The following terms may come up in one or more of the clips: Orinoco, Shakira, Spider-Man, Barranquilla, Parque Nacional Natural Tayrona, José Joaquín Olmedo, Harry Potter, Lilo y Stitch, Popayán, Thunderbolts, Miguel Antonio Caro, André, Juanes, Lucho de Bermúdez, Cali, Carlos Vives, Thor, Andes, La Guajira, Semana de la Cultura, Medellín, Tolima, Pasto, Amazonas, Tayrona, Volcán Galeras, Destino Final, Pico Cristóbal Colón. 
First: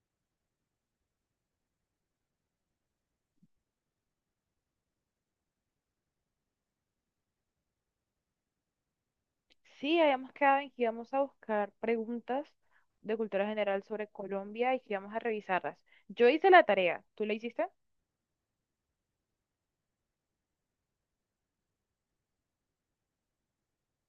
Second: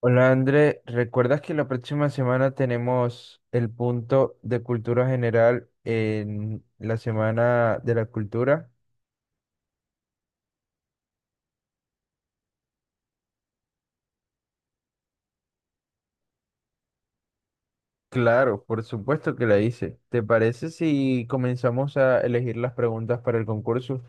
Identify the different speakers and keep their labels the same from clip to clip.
Speaker 1: Hola André, ¿recuerdas que la próxima semana tenemos el punto de cultura general en la Semana de la Cultura?
Speaker 2: Sí, habíamos quedado en que íbamos a buscar preguntas de cultura general sobre Colombia y que íbamos a revisarlas. Yo hice la tarea, ¿tú la hiciste?
Speaker 1: Claro, por supuesto que la hice. ¿Te parece si comenzamos a elegir las preguntas para el concurso?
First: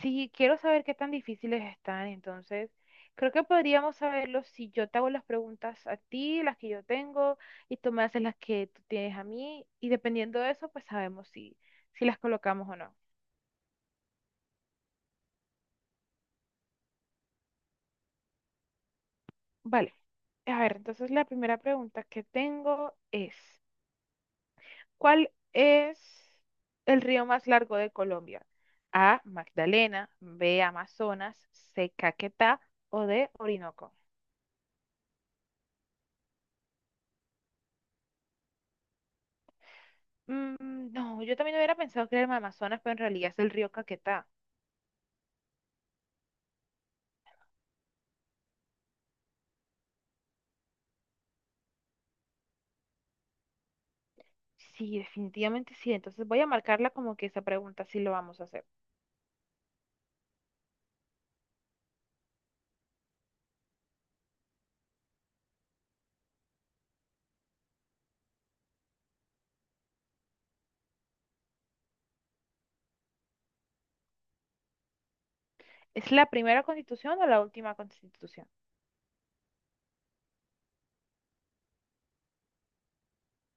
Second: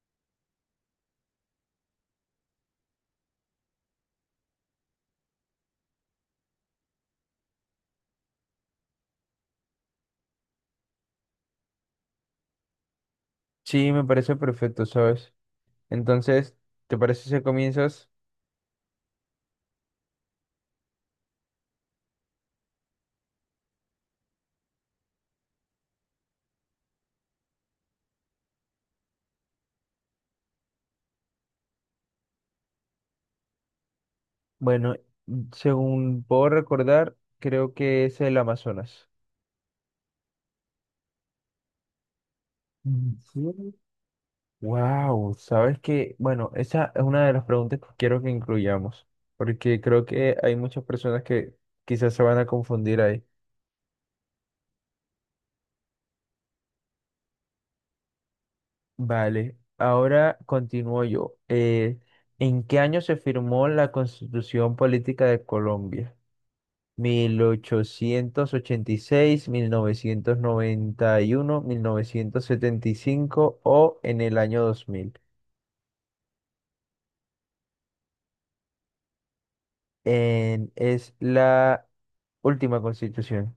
Speaker 2: Sí, quiero saber qué tan difíciles están, entonces creo que podríamos saberlo si yo te hago las preguntas a ti, las que yo tengo, y tú me haces las que tú tienes a mí, y dependiendo de eso, pues sabemos si las colocamos o no.
Speaker 1: Sí, me parece perfecto, ¿sabes? Entonces, ¿te parece si comienzas?
Speaker 2: Vale, a ver, entonces la primera pregunta que tengo es… ¿Cuál es el río más largo de Colombia? A, Magdalena, B, Amazonas, C, Caquetá o D, Orinoco.
Speaker 1: Bueno, según puedo recordar, creo que es el Amazonas.
Speaker 2: No, yo también hubiera pensado que era el Amazonas, pero en
Speaker 1: Mm,
Speaker 2: realidad es el río
Speaker 1: sí.
Speaker 2: Caquetá.
Speaker 1: Wow, sabes que, bueno, esa es una de las preguntas que quiero que incluyamos, porque creo que hay muchas personas que quizás se van a confundir ahí.
Speaker 2: Sí, definitivamente sí. Entonces voy a marcarla como que esa pregunta sí lo vamos a hacer.
Speaker 1: Vale, ahora continúo yo. ¿En qué año se firmó la Constitución Política de Colombia? Mil ochocientos ochenta y seis, novecientos noventa y uno, 1975, ¿o en el año 2000?
Speaker 2: ¿Es la primera constitución o la última constitución?
Speaker 1: Es la última constitución.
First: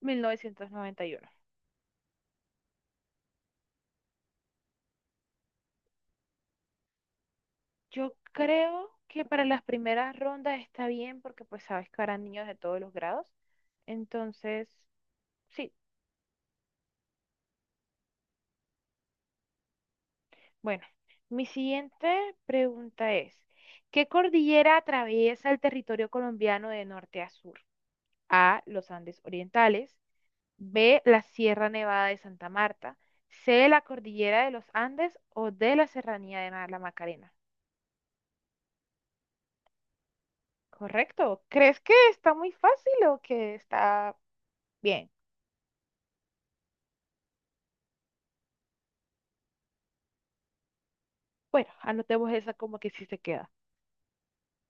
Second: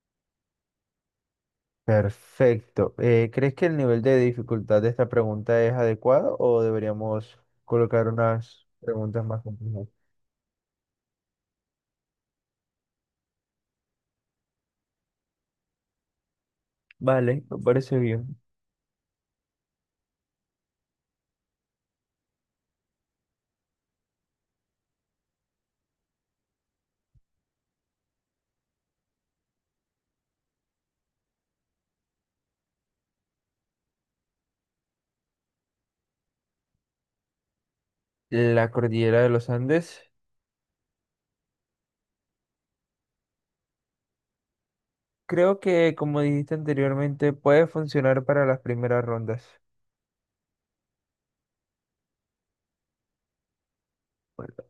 Speaker 2: 1991.
Speaker 1: Perfecto. ¿Crees que el nivel de dificultad de esta pregunta es adecuado o deberíamos colocar
Speaker 2: Yo
Speaker 1: unas
Speaker 2: creo
Speaker 1: preguntas
Speaker 2: que
Speaker 1: más
Speaker 2: para las
Speaker 1: complejas?
Speaker 2: primeras rondas está bien porque pues sabes que harán niños de todos los grados. Entonces, sí.
Speaker 1: Vale, me parece bien.
Speaker 2: Bueno, mi siguiente pregunta es, ¿qué cordillera atraviesa el territorio colombiano de norte a sur? A, los Andes Orientales, B, la Sierra Nevada de Santa Marta, C, la cordillera de los Andes o D, la Serranía de la Macarena.
Speaker 1: La cordillera de los Andes,
Speaker 2: Correcto. ¿Crees que está muy fácil o que está bien?
Speaker 1: creo que como dijiste anteriormente, puede funcionar para las primeras rondas.
Speaker 2: Bueno, anotemos esa como que sí se queda.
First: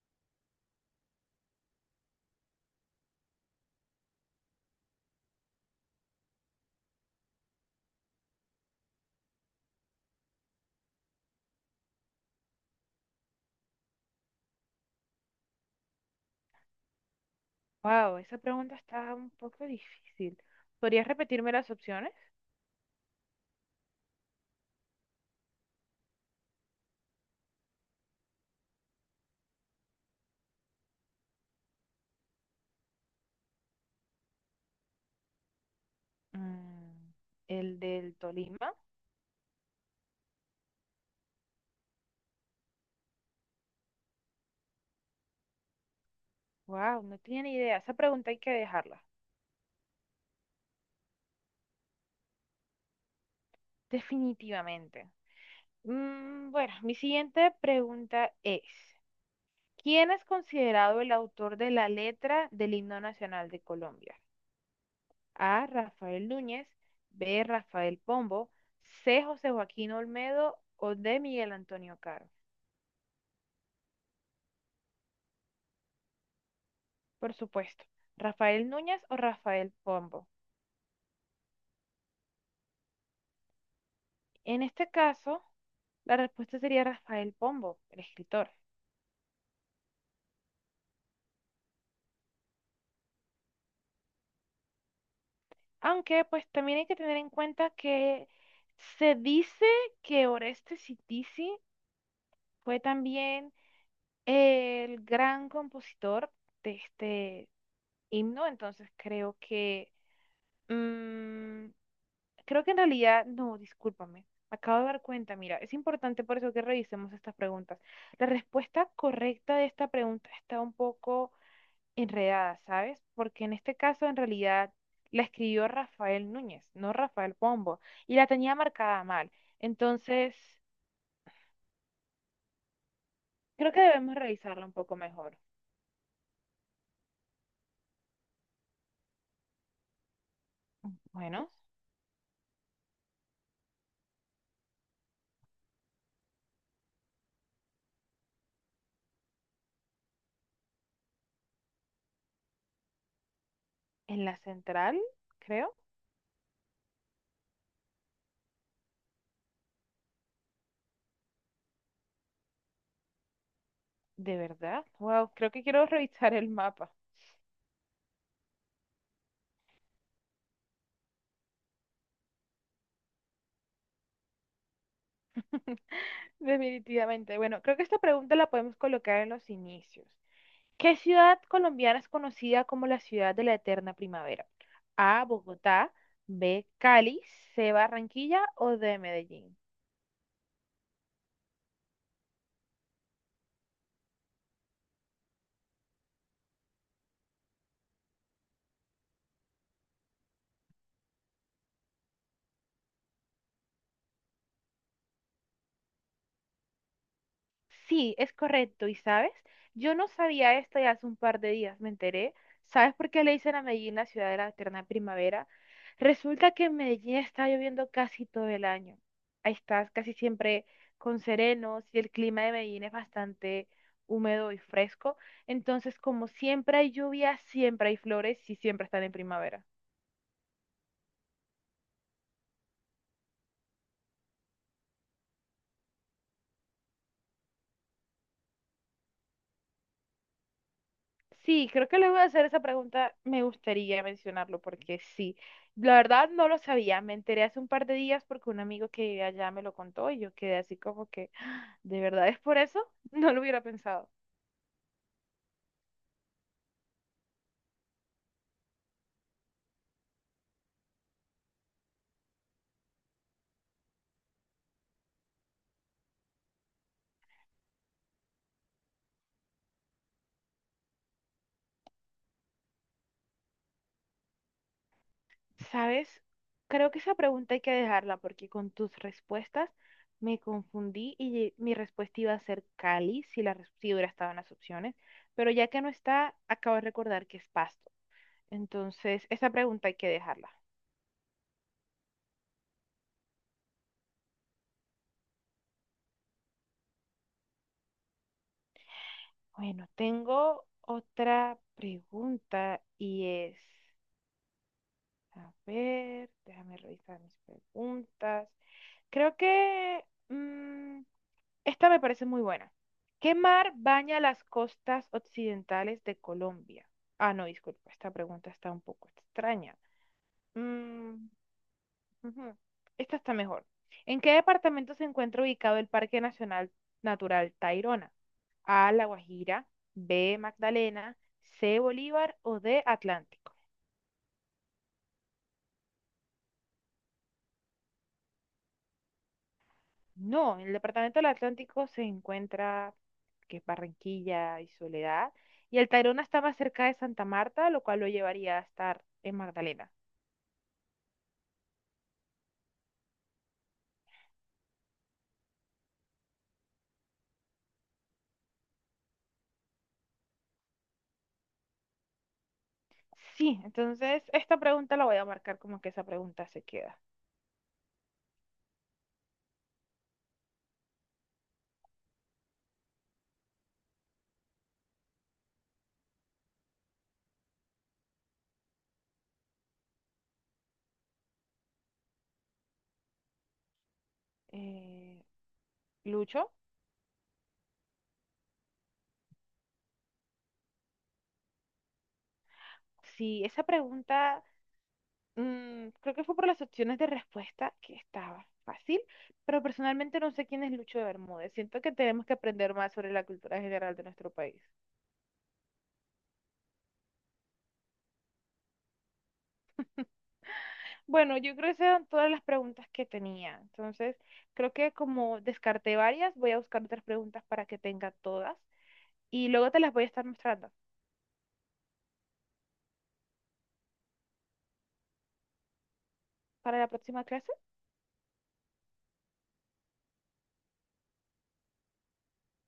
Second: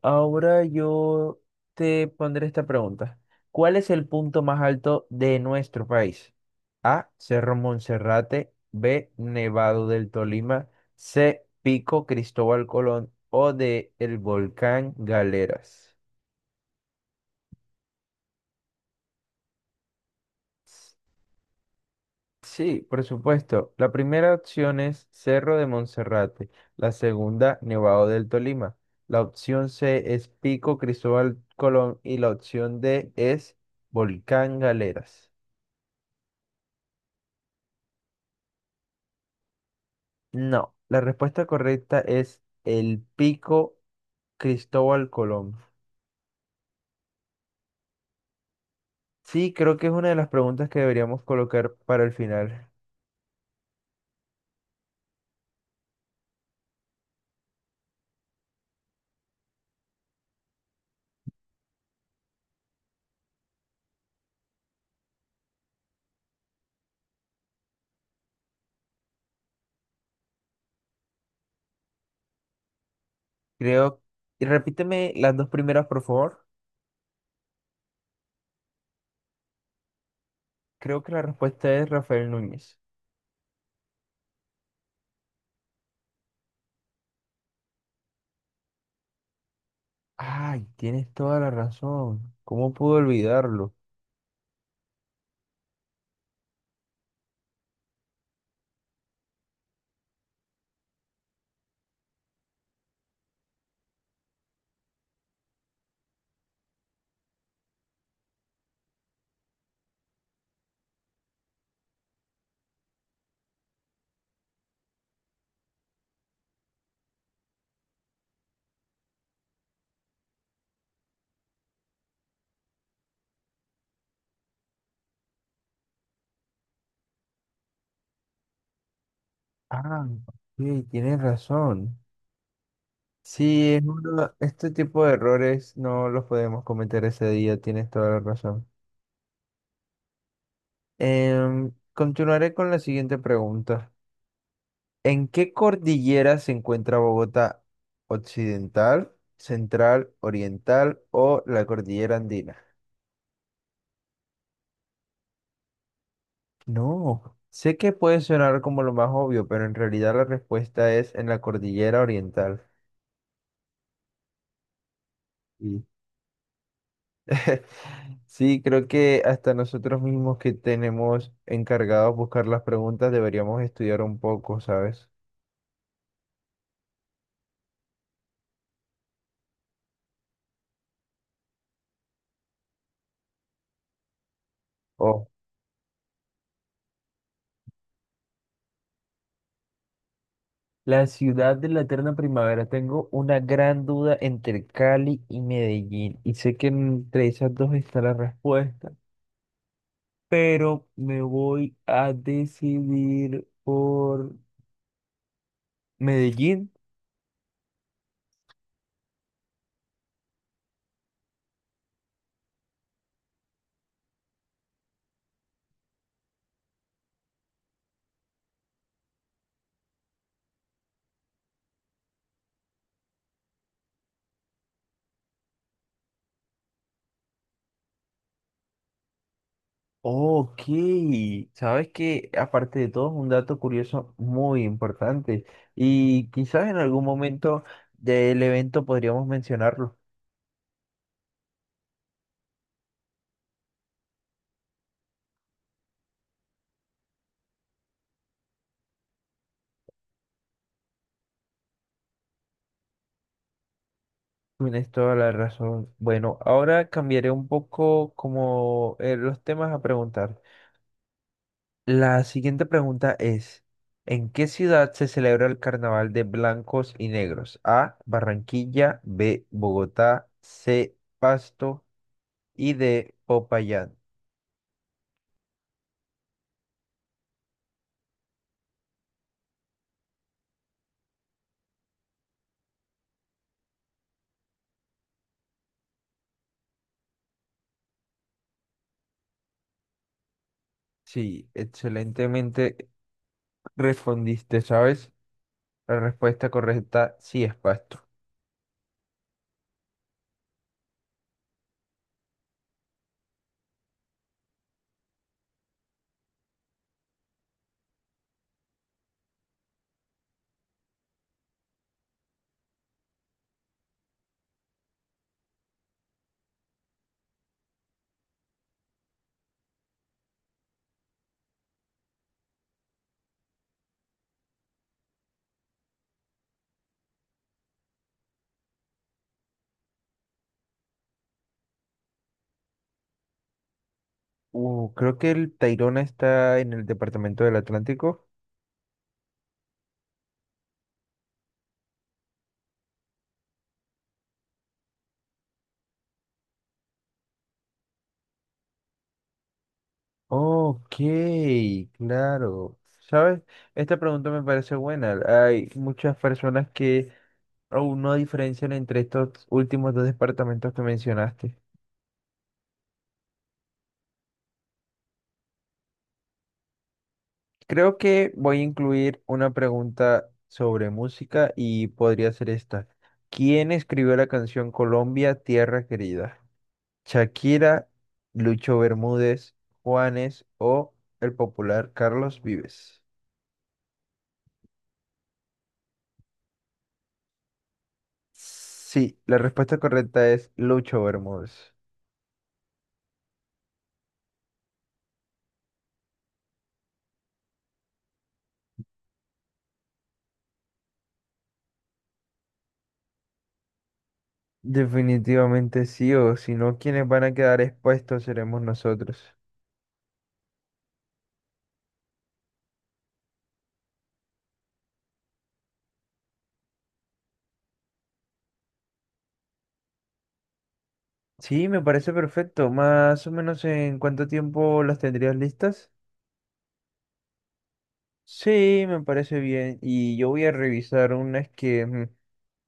Speaker 1: Ahora yo te pondré esta pregunta. ¿Cuál es el punto más alto de nuestro país? A, Cerro Monserrate. B, Nevado del Tolima. C, Pico Cristóbal Colón. O D, el volcán Galeras.
Speaker 2: Wow, esa pregunta está un poco difícil.
Speaker 1: S-
Speaker 2: ¿Podrías repetirme las opciones?
Speaker 1: Sí, por supuesto. La primera opción es Cerro de Monserrate. La segunda, Nevado del Tolima. La opción C es Pico Cristóbal Colón y la opción D es Volcán Galeras.
Speaker 2: Mm, el del Tolima.
Speaker 1: No, la respuesta correcta es el Pico Cristóbal Colón.
Speaker 2: Wow, no tenía ni idea. Esa pregunta hay que dejarla.
Speaker 1: Sí, creo que es una de las preguntas que deberíamos colocar para el final.
Speaker 2: Definitivamente. Bueno, mi siguiente pregunta es, ¿quién es considerado el autor de la letra del himno nacional de Colombia? A. Rafael Núñez, B. Rafael Pombo, C. José Joaquín Olmedo o D. Miguel Antonio Caro.
Speaker 1: Creo, y repíteme las dos primeras, por favor.
Speaker 2: Por supuesto, Rafael Núñez o Rafael Pombo.
Speaker 1: Creo que la respuesta es Rafael Núñez.
Speaker 2: En este caso, la respuesta sería Rafael Pombo, el escritor.
Speaker 1: Ay, tienes toda la razón. ¿Cómo pude olvidarlo?
Speaker 2: Aunque pues también hay que tener en cuenta que se dice que Oreste Citisi fue también el gran compositor de este himno, entonces creo que mm, creo que en realidad, no, discúlpame, me acabo de dar cuenta, mira, es importante por eso que revisemos estas preguntas. La respuesta correcta de esta pregunta está un poco enredada, ¿sabes? Porque en este caso, en realidad, la escribió Rafael Núñez, no Rafael Pombo, y la tenía marcada mal.
Speaker 1: Ah,
Speaker 2: Entonces,
Speaker 1: sí, tienes razón. Sí,
Speaker 2: creo que
Speaker 1: es
Speaker 2: debemos revisarla
Speaker 1: este
Speaker 2: un poco
Speaker 1: tipo de
Speaker 2: mejor.
Speaker 1: errores no los podemos cometer ese día, tienes toda la razón.
Speaker 2: Bueno,
Speaker 1: Continuaré con la siguiente pregunta. ¿En qué cordillera se encuentra Bogotá? ¿Occidental, central, oriental o la cordillera andina?
Speaker 2: en la central, creo,
Speaker 1: No, sé que puede sonar como lo más obvio, pero en realidad la respuesta es en la cordillera oriental.
Speaker 2: de verdad. Wow, creo que
Speaker 1: Mm.
Speaker 2: quiero revisar el mapa.
Speaker 1: Sí, creo que hasta nosotros mismos que tenemos encargados buscar las preguntas deberíamos estudiar un poco, ¿sabes?
Speaker 2: Definitivamente. Bueno, creo que esta pregunta la podemos colocar en los inicios. ¿Qué ciudad colombiana es conocida como la ciudad de la eterna primavera? A,
Speaker 1: O.
Speaker 2: Bogotá, B, Cali, C, Barranquilla o D, Medellín.
Speaker 1: La ciudad de la eterna primavera. Tengo una gran duda entre Cali y Medellín. Y sé que entre esas dos está la respuesta. Pero me voy a decidir por Medellín.
Speaker 2: Sí, es correcto. ¿Y sabes? Yo no sabía esto y hace un par de días me enteré. ¿Sabes por qué le dicen a Medellín la ciudad de la eterna primavera? Resulta que en Medellín está lloviendo casi todo el año. Ahí estás casi siempre con serenos y el clima de Medellín es bastante húmedo y fresco. Entonces, como siempre hay lluvia, siempre hay flores y siempre están en primavera.
Speaker 1: Ok. Sabes que aparte de todo es un dato curioso muy importante. Y quizás en algún momento del evento podríamos mencionarlo.
Speaker 2: Sí, creo que luego de hacer esa pregunta me gustaría mencionarlo porque sí, la verdad no lo sabía, me enteré hace un par de días porque un amigo que vive allá me lo contó y yo quedé así como que, ¿de verdad es por eso? No lo hubiera pensado.
Speaker 1: Tienes toda la razón. Bueno, ahora cambiaré un poco como los temas a preguntar. La siguiente pregunta es, ¿en qué ciudad se celebra el Carnaval de Blancos y Negros? A, Barranquilla, B, Bogotá, C, Pasto y D, Popayán.
Speaker 2: ¿Sabes? Creo que esa pregunta hay que dejarla porque con tus respuestas me confundí y mi respuesta iba a ser Cali si la si hubiera estado en las opciones, pero ya que no está, acabo de recordar que es Pasto. Entonces, esa pregunta hay que dejarla.
Speaker 1: Sí, excelentemente respondiste, ¿sabes? La respuesta correcta sí es Pasto.
Speaker 2: Bueno, tengo otra pregunta y es, a ver, déjame revisar mis preguntas. Creo que esta me parece muy buena. ¿Qué mar baña las costas occidentales de Colombia? Ah, no, disculpa, esta pregunta está un poco extraña. Mm. Ujú. Esta está mejor. ¿En qué departamento se encuentra ubicado el Parque Nacional Natural Tayrona? A, La Guajira, B, Magdalena, C, Bolívar o D, Atlántico.
Speaker 1: Creo que el Tayrona está en el departamento del Atlántico.
Speaker 2: No, en el departamento del Atlántico se encuentra que es Barranquilla y Soledad, y el Tayrona está más cerca de Santa Marta, lo cual lo llevaría a estar en Magdalena.
Speaker 1: Ok, claro. ¿Sabes? Esta pregunta me parece buena. Hay muchas personas que aún no diferencian entre estos últimos dos departamentos que mencionaste.
Speaker 2: Sí, entonces esta pregunta la voy a marcar como que esa pregunta se queda.
Speaker 1: Creo que voy a incluir una pregunta sobre música y podría ser esta. ¿Quién escribió la canción Colombia, Tierra Querida? ¿Shakira, Lucho Bermúdez, Juanes o el popular Carlos Vives?
Speaker 2: Eh, Lucho,
Speaker 1: Sí, la respuesta correcta es Lucho Bermúdez.
Speaker 2: si esa pregunta creo que fue por las opciones de respuesta que estaba fácil, pero personalmente no sé quién es Lucho de Bermúdez. Siento que tenemos que aprender más sobre la cultura general de nuestro país.
Speaker 1: Definitivamente sí, o si no, quienes van a quedar expuestos seremos nosotros.
Speaker 2: Bueno, yo creo que esas eran todas las preguntas que tenía. Entonces, creo que como descarté varias, voy a buscar otras preguntas para que tenga todas y luego te las voy a estar mostrando.
Speaker 1: Sí, me parece perfecto. Más o menos en cuánto tiempo las tendrías listas.
Speaker 2: ¿Para la próxima clase?
Speaker 1: Sí, me parece bien. Y yo voy a revisar unas que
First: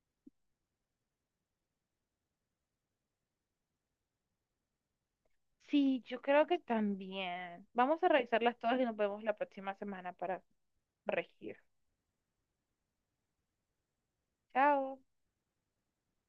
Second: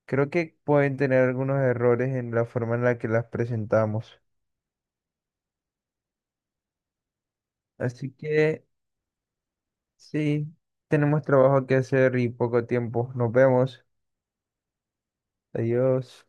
Speaker 1: creo que pueden tener algunos errores en la forma en la que las presentamos.
Speaker 2: Sí, yo creo que también. Vamos a
Speaker 1: Así
Speaker 2: revisarlas
Speaker 1: que
Speaker 2: todas y nos vemos la próxima semana para
Speaker 1: sí, tenemos
Speaker 2: regir.
Speaker 1: trabajo que hacer y poco tiempo. Nos vemos.
Speaker 2: Chao.
Speaker 1: Adiós.